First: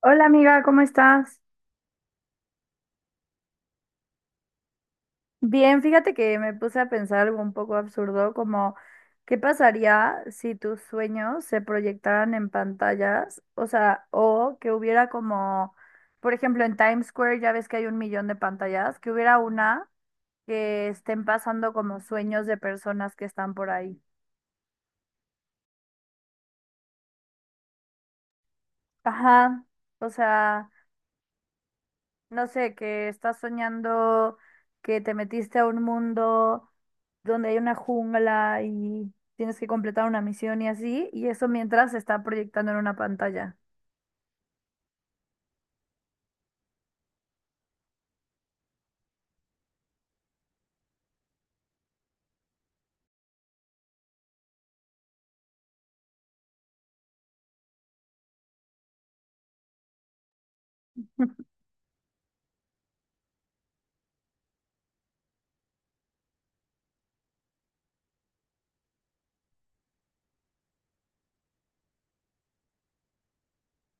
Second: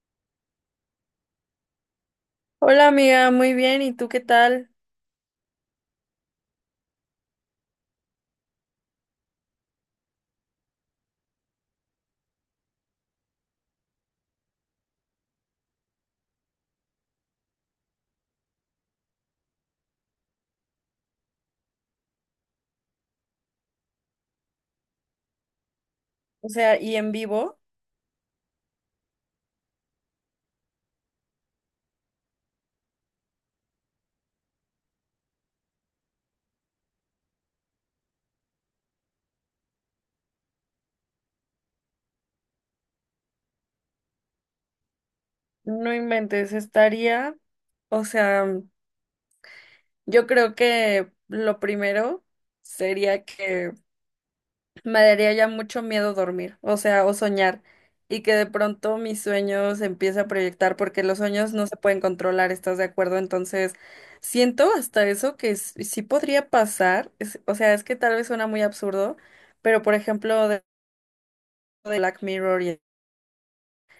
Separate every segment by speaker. Speaker 1: Hola amiga, ¿cómo estás?
Speaker 2: Hola amiga, muy bien, ¿y tú qué tal?
Speaker 1: Bien, fíjate que me puse a pensar algo un poco absurdo, como ¿qué pasaría si tus sueños se proyectaran en pantallas? O sea, o que hubiera como, por ejemplo, en Times Square ya ves que hay un millón de pantallas, que hubiera una que estén pasando como sueños de personas que están por ahí.
Speaker 2: O sea, y en vivo,
Speaker 1: Ajá, o sea... No sé, que estás soñando que te metiste a un mundo donde hay una jungla y tienes que completar una misión y así, y eso mientras se está proyectando en una pantalla.
Speaker 2: no inventes, estaría, o sea, yo creo que lo primero sería que me daría ya mucho miedo dormir, o sea, o soñar, y que de pronto mis sueños se empiece a proyectar, porque los sueños no se pueden controlar, ¿estás de acuerdo? Entonces, siento hasta eso que sí podría pasar, o sea, es que tal vez suena muy absurdo, pero por ejemplo, de Black Mirror y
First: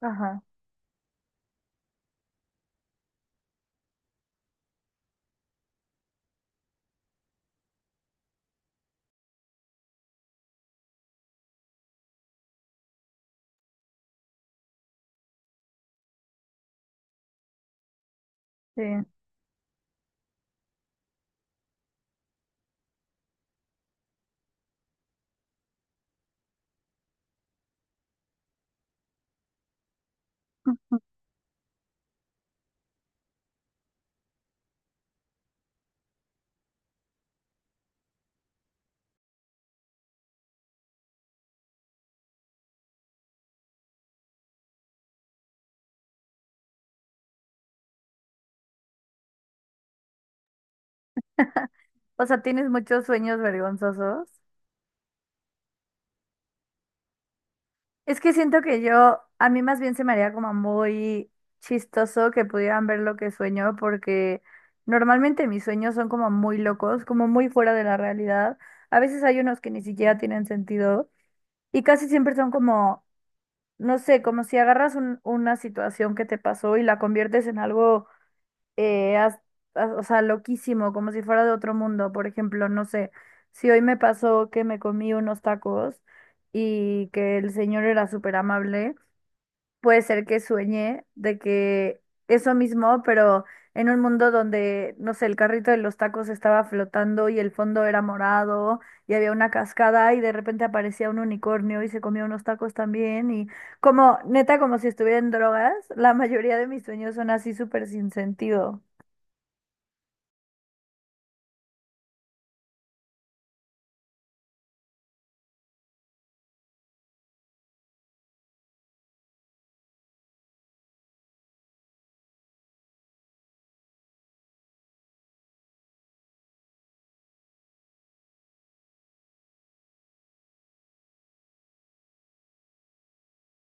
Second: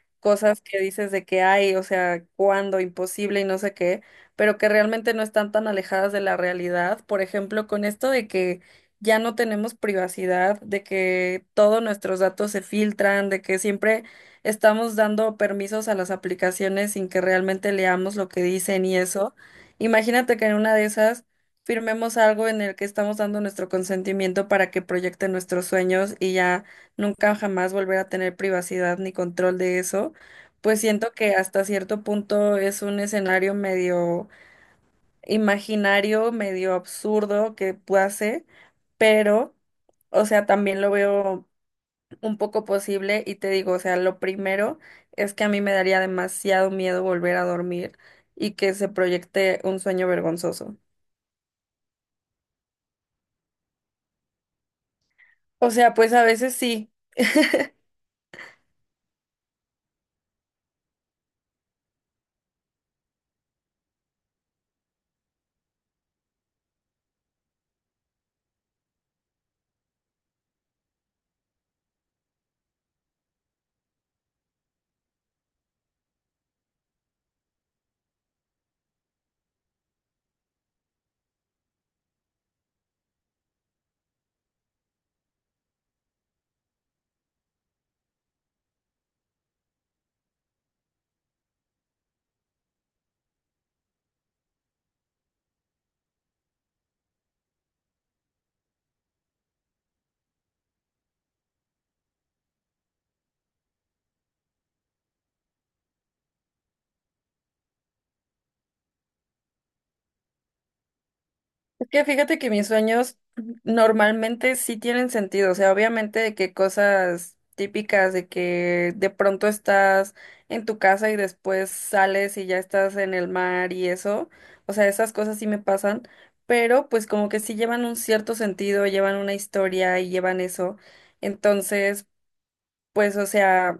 Speaker 1: Ajá,
Speaker 2: cosas que dices de que hay, o sea, cuándo, imposible y no sé qué, pero que realmente no están tan alejadas de la realidad. Por ejemplo, con esto de que ya no tenemos privacidad, de que todos nuestros datos se filtran, de que siempre estamos dando permisos a las aplicaciones sin que realmente leamos lo que
Speaker 1: sí.
Speaker 2: dicen y eso. Imagínate que en una de esas firmemos algo en el que estamos dando nuestro consentimiento para que proyecten nuestros sueños y ya nunca jamás volver a tener privacidad ni control de eso. Pues siento que hasta cierto punto es un escenario medio imaginario, medio absurdo que hace, pero, o sea, también lo veo un poco posible y te digo, o sea, lo primero es que a mí me daría demasiado miedo volver a dormir y que se proyecte un sueño vergonzoso.
Speaker 1: O sea, tienes muchos sueños vergonzosos.
Speaker 2: O sea, pues a veces sí.
Speaker 1: Es que siento que yo, a mí más bien se me haría como muy chistoso que pudieran ver lo que sueño, porque normalmente mis sueños son como muy locos, como muy fuera de la realidad. A veces hay unos que ni siquiera tienen sentido. Y casi siempre son como, no sé, como si agarras una situación que te pasó y la conviertes en algo, eh, haz- o sea, loquísimo, como si fuera de otro mundo. Por ejemplo, no sé, si hoy me pasó que me comí unos tacos y que el señor era súper amable, puede ser que sueñe de que eso mismo, pero en un mundo donde, no sé, el carrito de los tacos estaba flotando y el fondo era morado y había una cascada y de repente aparecía un unicornio y se comía unos tacos también y como, neta, como si estuviera en drogas, la mayoría de mis sueños son así súper sin sentido.
Speaker 2: Es que fíjate que mis sueños normalmente sí tienen sentido, o sea, obviamente de que cosas típicas de que de pronto estás en tu casa y después sales y ya estás en el mar y eso, o sea, esas cosas sí me pasan, pero pues como que sí llevan un cierto sentido, llevan una historia y llevan eso. Entonces, pues o sea,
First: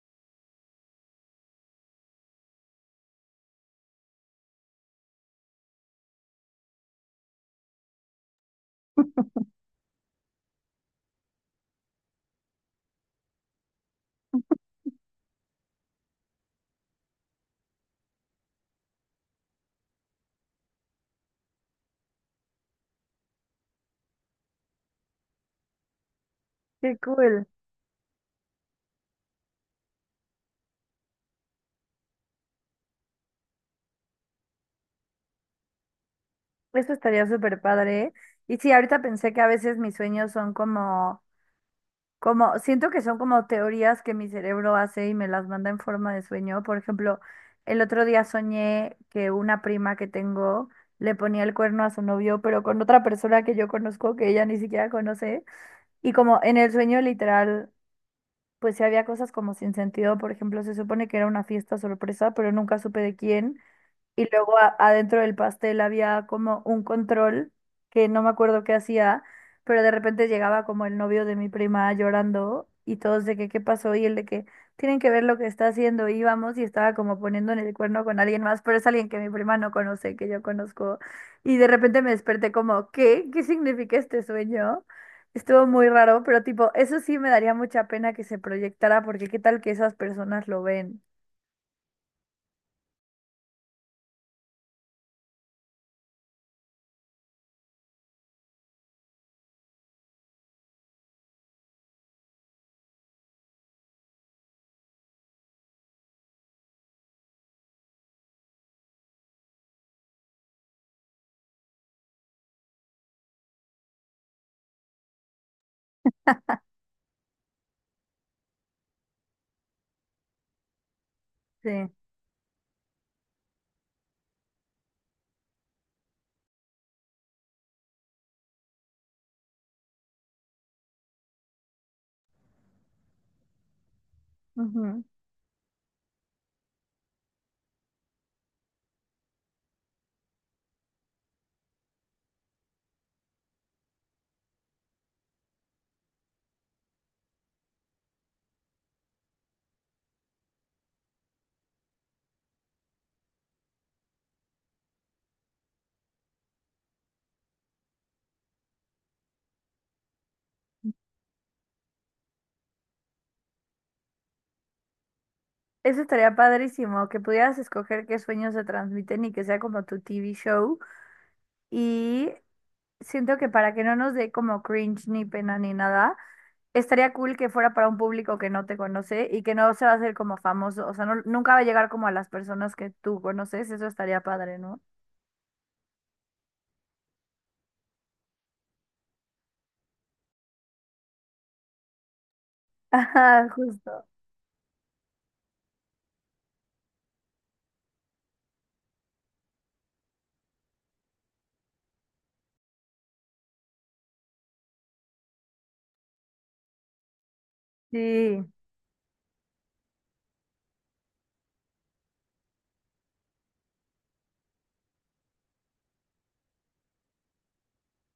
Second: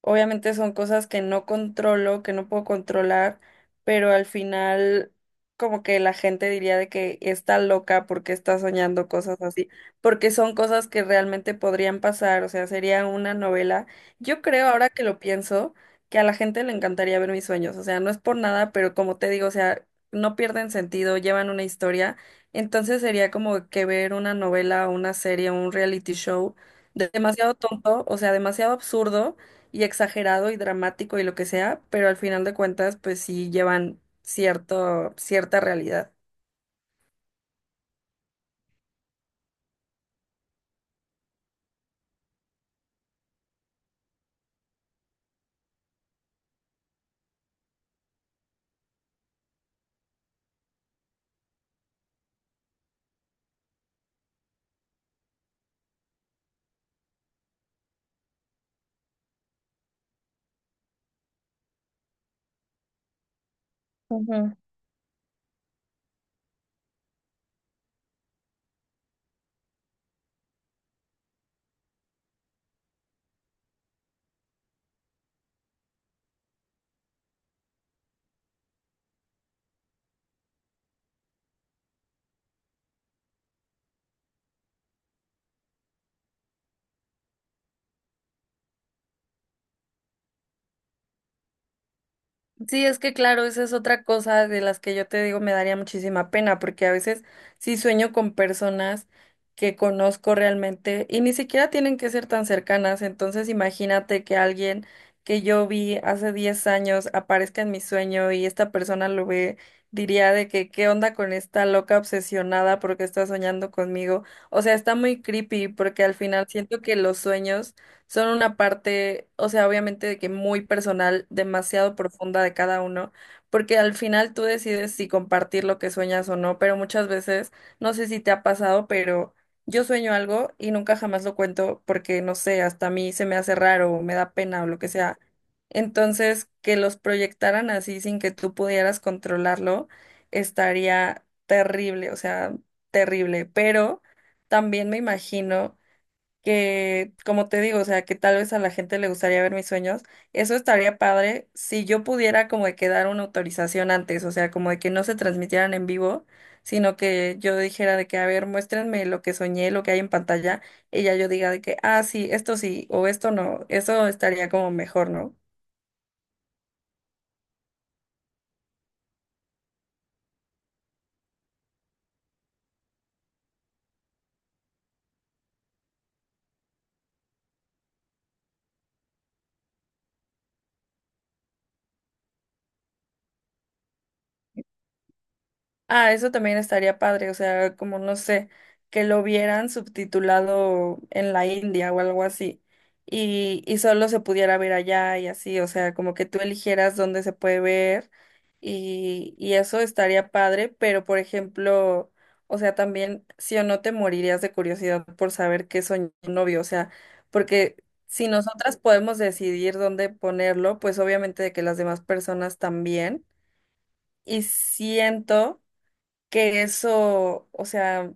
Speaker 2: obviamente son cosas que no controlo, que no puedo controlar, pero al final como que la gente diría de que está loca porque está soñando cosas así, porque son cosas que realmente podrían pasar, o sea, sería una novela. Yo creo, ahora que lo pienso, que a la gente le encantaría ver mis sueños, o sea, no es por nada, pero como te digo, o sea, no pierden sentido, llevan una historia, entonces sería como que ver una novela, una serie, un reality show
Speaker 1: Qué cool.
Speaker 2: demasiado tonto, o sea, demasiado absurdo y exagerado y dramático y lo que sea, pero al final de cuentas, pues sí llevan cierto, cierta realidad.
Speaker 1: Eso estaría súper padre. Y sí, ahorita pensé que a veces mis sueños son como, como, siento que son como teorías que mi cerebro hace y me las manda en forma de sueño. Por ejemplo, el otro día soñé que una prima que tengo le ponía el cuerno a su novio, pero con otra persona que yo conozco que ella ni siquiera conoce. Y como en el sueño literal, pues sí había cosas como sin sentido. Por ejemplo, se supone que era una fiesta sorpresa, pero nunca supe de quién. Y luego adentro del pastel había como un control que no me acuerdo qué hacía, pero de repente llegaba como el novio de mi prima llorando y todos de que qué pasó y el de que tienen que ver lo que está haciendo. Y íbamos y estaba como poniendo en el cuerno con alguien más, pero es alguien que mi prima no conoce, que yo conozco. Y de repente me desperté como, ¿qué? ¿Qué significa este sueño? Estuvo muy raro, pero tipo, eso sí me daría mucha pena que se proyectara porque qué tal que esas personas lo ven.
Speaker 2: Sí, es que claro, esa es otra cosa de las que yo te digo me daría muchísima pena, porque a veces sí sueño con personas que conozco realmente y ni siquiera tienen que ser tan cercanas, entonces imagínate que alguien que yo vi hace 10 años aparezca en mi sueño y esta persona lo ve, diría de que qué onda con esta loca obsesionada porque está soñando conmigo. O sea, está muy creepy porque al final siento que los sueños son una parte, o sea, obviamente de que muy personal,
Speaker 1: Sí.
Speaker 2: demasiado profunda de cada uno, porque al final tú decides si compartir lo que sueñas o no, pero muchas veces, no sé si te ha pasado, pero yo sueño algo y nunca jamás lo cuento porque, no sé, hasta a mí se me hace raro o me da pena o lo que sea. Entonces, que los proyectaran así sin que tú pudieras controlarlo, estaría terrible, o sea, terrible, pero también me imagino que, como te digo, o sea, que tal vez a la gente le gustaría ver mis sueños, eso estaría padre si yo pudiera como de que dar una autorización antes, o sea, como de que no se transmitieran en vivo, sino que yo dijera de que, a ver, muéstrenme lo que soñé, lo que hay en pantalla, y ya yo diga de que, ah, sí, esto sí, o esto no, eso estaría como mejor, ¿no?
Speaker 1: Eso estaría padrísimo, que pudieras escoger qué sueños se transmiten y que sea como tu TV show. Y siento que para que no nos dé como cringe ni pena ni nada, estaría cool que fuera para un público que no te conoce y que no se va a hacer como famoso. O sea, nunca va a llegar como a las personas que tú conoces. Eso estaría padre, ¿no?
Speaker 2: Ah, eso también estaría padre, o sea, como no sé, que lo vieran subtitulado en la India o algo así,
Speaker 1: Ajá,
Speaker 2: y,
Speaker 1: justo.
Speaker 2: solo se pudiera ver allá y así, o sea, como que tú eligieras dónde se puede ver y, eso estaría padre, pero por ejemplo, o sea, también sí o no te morirías de curiosidad por saber qué soñó tu novio, o sea, porque si
Speaker 1: Sí.
Speaker 2: nosotras podemos decidir dónde ponerlo, pues obviamente de que las demás personas también, y siento que eso, o sea,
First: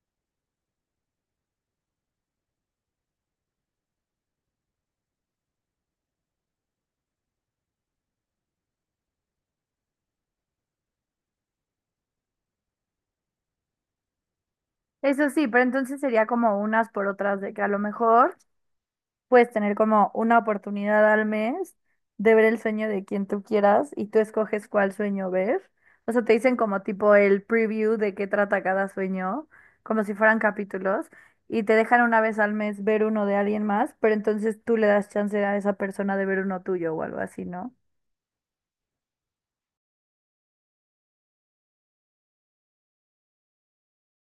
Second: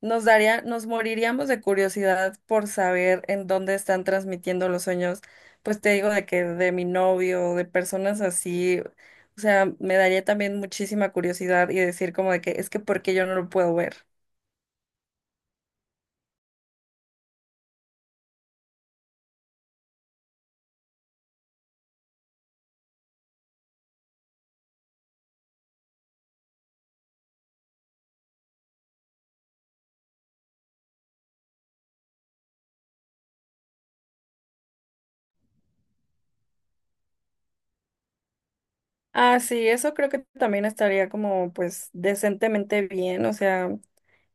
Speaker 2: nos daría, nos moriríamos de curiosidad por saber en dónde están transmitiendo los sueños. Pues te digo de que de mi novio, de personas así, o sea, me daría también muchísima curiosidad y decir como de que es que ¿por qué yo no lo puedo ver?
Speaker 1: Eso sí, pero entonces sería como unas por otras de que a lo mejor puedes tener como una oportunidad al mes de ver el sueño de quien tú quieras y tú escoges cuál sueño ver. O sea, te dicen como tipo el preview de qué trata cada sueño, como si fueran capítulos, y te dejan una vez al mes ver uno de alguien más, pero entonces tú le das chance a esa persona de ver uno tuyo o algo así, ¿no?
Speaker 2: Ah, sí, eso creo que también estaría como pues decentemente bien, o sea,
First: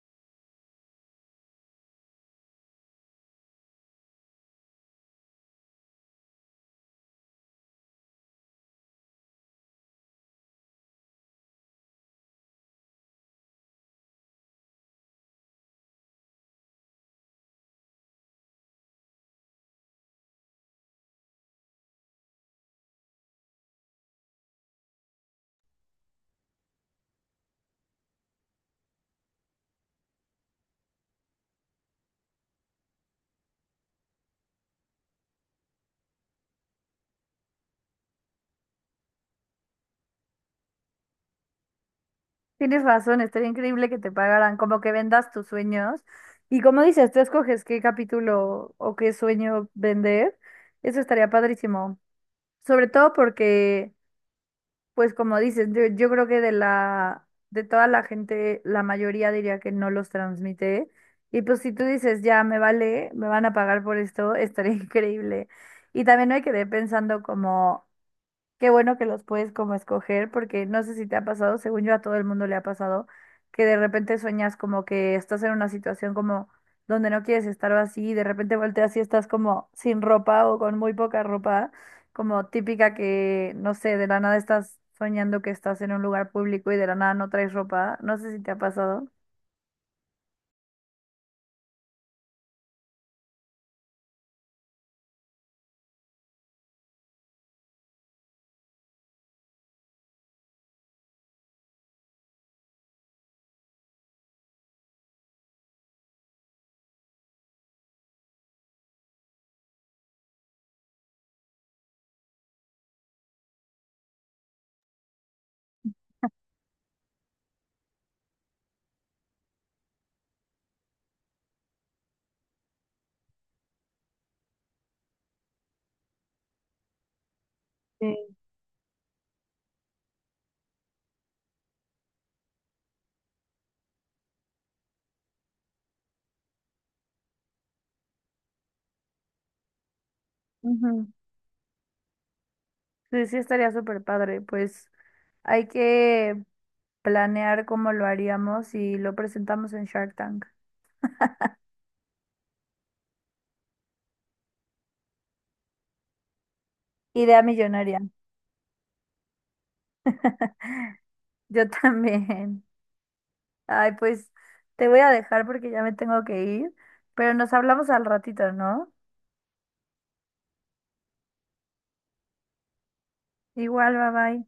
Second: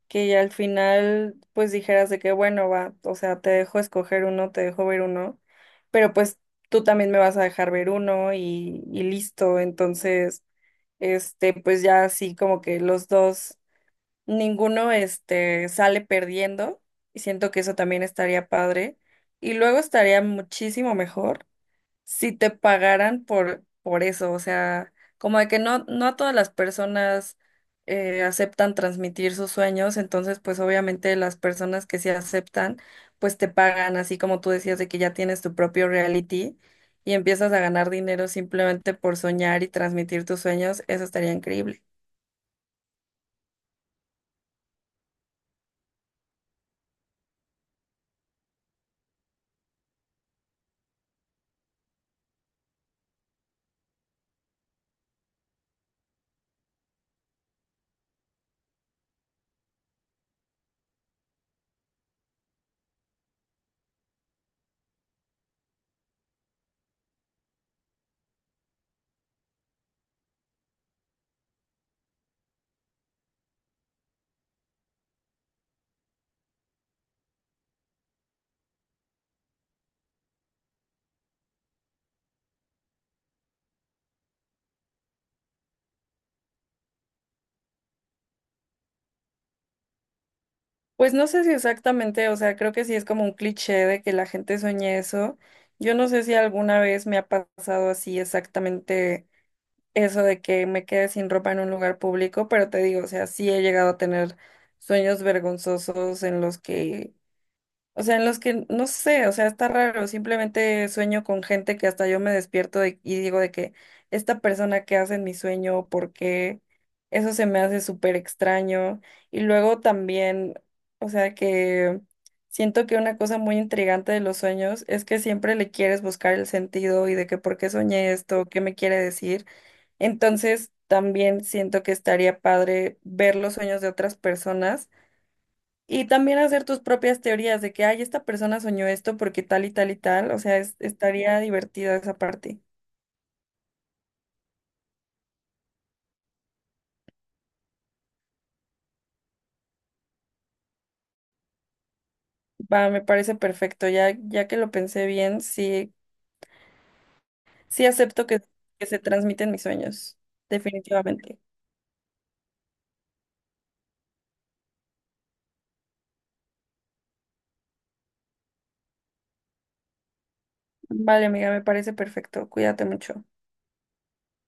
Speaker 2: que ya al final pues dijeras de que bueno, va, o sea, te dejo escoger uno, te dejo ver uno, pero pues tú también me vas a dejar ver uno y, listo, entonces, este, pues ya así como que los dos, ninguno, este, sale perdiendo y siento que eso también estaría padre y luego estaría muchísimo mejor si te pagaran por eso, o sea, como de que no a todas las personas aceptan transmitir sus sueños, entonces pues obviamente las personas que sí aceptan, pues te pagan, así como tú decías de que ya tienes tu propio reality y empiezas a ganar dinero simplemente por soñar y transmitir tus sueños, eso estaría increíble.
Speaker 1: Tienes razón, estaría increíble que te pagaran, como que vendas tus sueños. Y como dices, tú escoges qué capítulo o qué sueño vender. Eso estaría padrísimo. Sobre todo porque, pues como dices, yo creo que de la, de toda la gente, la mayoría diría que no los transmite. Y pues si tú dices, ya me vale, me van a pagar por esto, estaría increíble. Y también hay que ir pensando como, qué bueno que los puedes como escoger, porque no sé si te ha pasado, según yo a todo el mundo le ha pasado, que de repente sueñas como que estás en una situación como donde no quieres estar o así, y de repente volteas y estás como sin ropa o con muy poca ropa, como típica que, no sé, de la nada estás soñando que estás en un lugar público y de la nada no traes ropa. No sé si te ha pasado.
Speaker 2: Pues no sé si exactamente, o sea, creo que sí es como un cliché de que la gente sueñe eso. Yo no sé si alguna vez me ha pasado así exactamente eso de que me quede sin ropa en un lugar público, pero te digo, o sea, sí he llegado a tener sueños vergonzosos en los que, o sea, en los que no sé, o sea, está raro, simplemente sueño con gente que hasta yo me despierto y digo de que esta persona que hace en mi sueño, ¿por qué? Eso se me hace súper extraño. Y luego también, o sea, que siento que una cosa muy intrigante de los sueños es que siempre le quieres buscar el sentido y de que por qué soñé
Speaker 1: Sí.
Speaker 2: esto, qué me quiere decir. Entonces, también siento que estaría padre ver los sueños de otras personas y también hacer tus propias teorías de que, ay, esta persona soñó esto porque tal y tal y tal. O sea,
Speaker 1: Ujú.
Speaker 2: estaría divertida esa parte.
Speaker 1: Sí, sí estaría súper padre, pues hay que planear cómo lo haríamos y lo presentamos en Shark Tank.
Speaker 2: Va, me parece perfecto. Ya, ya que lo pensé bien, sí,
Speaker 1: Idea
Speaker 2: sí
Speaker 1: millonaria.
Speaker 2: acepto que se transmiten mis sueños, definitivamente.
Speaker 1: Yo también. Ay, pues te voy a dejar porque ya me tengo que ir, pero nos hablamos al ratito, ¿no?
Speaker 2: Vale, amiga, me parece perfecto. Cuídate mucho.
Speaker 1: Igual, bye bye.